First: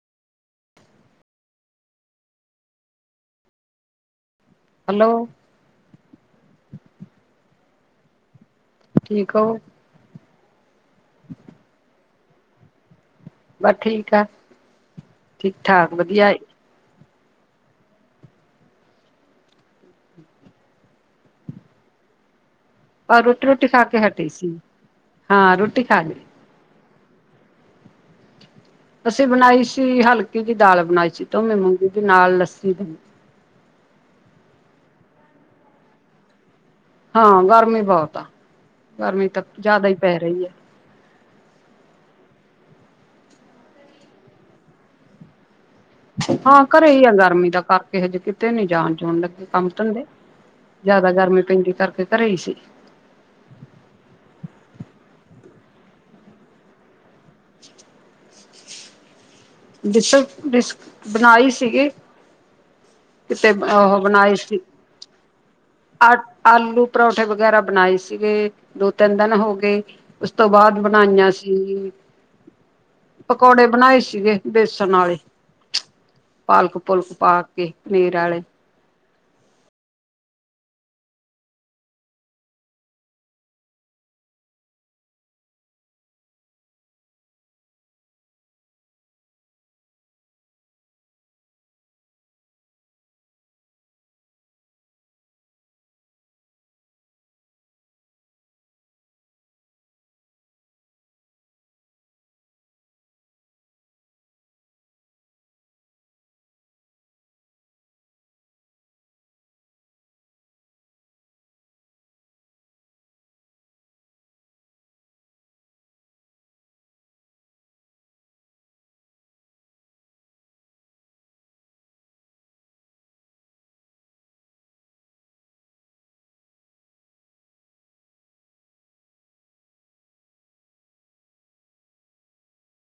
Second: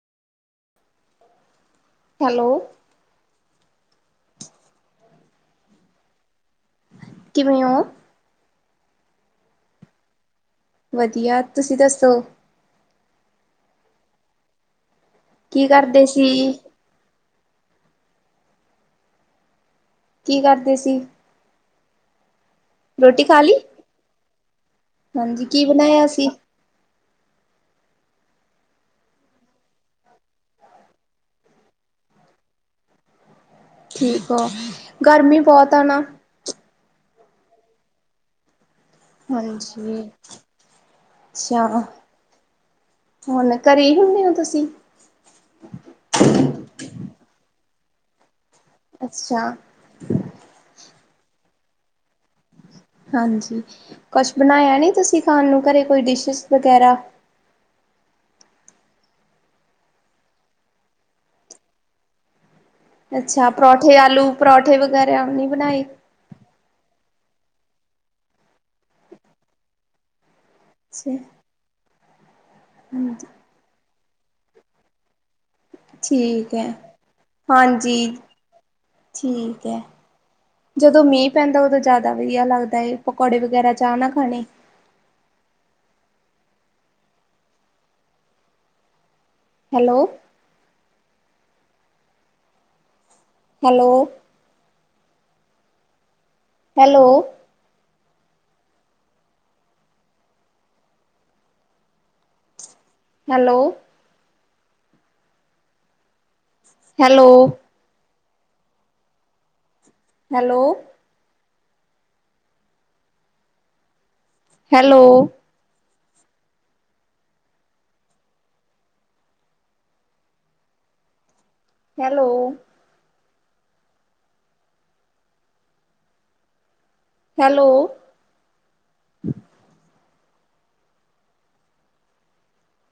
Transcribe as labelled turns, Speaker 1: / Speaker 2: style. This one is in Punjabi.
Speaker 1: ਹੈਲੋ।
Speaker 2: ਹੈਲੋ।
Speaker 1: ਕਿਵੇਂ ਉਹ।
Speaker 2: ਠੀਕ ਉਹ।
Speaker 1: ਵਧੀਆ ਤੁਸੀਂ ਦੱਸੋਂ।
Speaker 2: ਬਾ ਠੀਕ ਆ, ਠੀਕ
Speaker 1: ਕੀ
Speaker 2: ਠਾਕ
Speaker 1: ਕਰਦੇ
Speaker 2: ਵਧੀਆ ਐ।
Speaker 1: ਸੀ? ਕੀ ਕਰਦੇ ਸੀ।
Speaker 2: ਬ ਰੋਟੀ ਰੋਟੀ ਖਾ ਕੇ ਹਟੀ ਸੀ,
Speaker 1: ਹਾਂਜੀ
Speaker 2: ਹਾਂ
Speaker 1: ਕੀ
Speaker 2: ਰੋਟੀ ਖਾ
Speaker 1: ਬਣਾਇਆ
Speaker 2: ਲਈ।
Speaker 1: ਸੀ?
Speaker 2: ਅਸੀ ਬਣਾਈ ਸੀ, ਹਲਕੀ ਦੀ ਦਾਲ ਬਣਾਈ ਸੀ, ਧੋਮੀ ਮੂੰਗੀ ਦੀ ਨਾਲ ਲੱਸੀ ਦਹੀ।
Speaker 1: ਠੀਕ ਆ, ਗਰਮੀ ਬਹੁਤ ਆ ਨਾ।
Speaker 2: ਹਾਂ ਗਰਮੀ ਬਹੁਤ ਆ, ਗਰਮੀ ਤਾਂ ਜ਼ਿਆਦਾ ਹੀ
Speaker 1: ਹਾਂਜੀ
Speaker 2: ਪੈ ਰਹੀ ਐ।
Speaker 1: ਅੱਛਾ, ਹੁਣ ਘਰੇ ਹੀ ਹੁੰਦੇ ਹੋ ਤੁਸੀਂ?
Speaker 2: ਹਾਂ, ਘਰੇ ਹੀ ਆ ਗਰਮੀ ਦਾ ਕਰਕੇ ਹਜੇ, ਕਿਤੇ ਨੀ ਜਾਣ ਜੂਨ ਲੱਗੇ
Speaker 1: ਅੱਛਾ
Speaker 2: ਕੰਮ ਧੰਦੇ, ਜ਼ਿਆਦਾ ਗਰਮੀ ਪੈਂਦੀ ਕਰਕੇ ਘਰੇ ਹੀ ਸੀ।
Speaker 1: ਹਾਂਜੀ, ਕੁਛ ਬਣਾਇਆ ਨੀ ਤੁਸੀਂ ਖਾਣ ਨੂੰ ਘਰੇ ਕੋਈ ਡਿਸ਼ਿਸ ਵਗੈਰਾ?
Speaker 2: [inaudible] ਡਿਸ-ਡਿਸ ਬਣਾਈ ਸੀਗੀ।
Speaker 1: ਅੱਛਾ,
Speaker 2: ਕਿਤੇ
Speaker 1: ਪਰੌਂਠੇ
Speaker 2: ਉਹ
Speaker 1: ਆਲੂ
Speaker 2: ਬਣਾਈ
Speaker 1: ਪਰੌਠੇ ਵਗੈਰਾ ਨੀ ਉਹ ਬਣਾਏ?
Speaker 2: ਆਲੂ-ਪਰੌਂਠੇ ਵਗੈਰਾ ਬਣਾਏ ਸੀਗੇ ਦੋ ਤਿੰਨ ਦਿਨ ਹੋ ਗਏ, ਉਸ ਤੋਂ ਬਾਅਦ ਬਣਾਈਆਂ ਸੀ।
Speaker 1: ਹੂੰ
Speaker 2: ਪਕੌੜੇ ਬਣਾਏ ਸੀਗੇ ਵੇਸਣ ਆਲੇ।
Speaker 1: ਠੀਕ ਐ।
Speaker 2: ਕੇ
Speaker 1: ਹਾਂਜੀ,
Speaker 2: ਪਨੀਰ ਵਾਲੇ
Speaker 1: ਠੀਕ ਐ। ਜਦੋਂ ਮੀਂਹ ਪੈਂਦਾ ਉਦੋਂ ਜ਼ਿਆਦਾ ਵਧੀਆ ਲੱਗਦਾ ਐ, ਪਕੌੜੇ ਵਗੈਰਾ ਚਾਹ ਨਾ ਖਾਣੇ। Hello. Hello. Hello. Hello. Hello. Hello. Hello. Hello. Hello.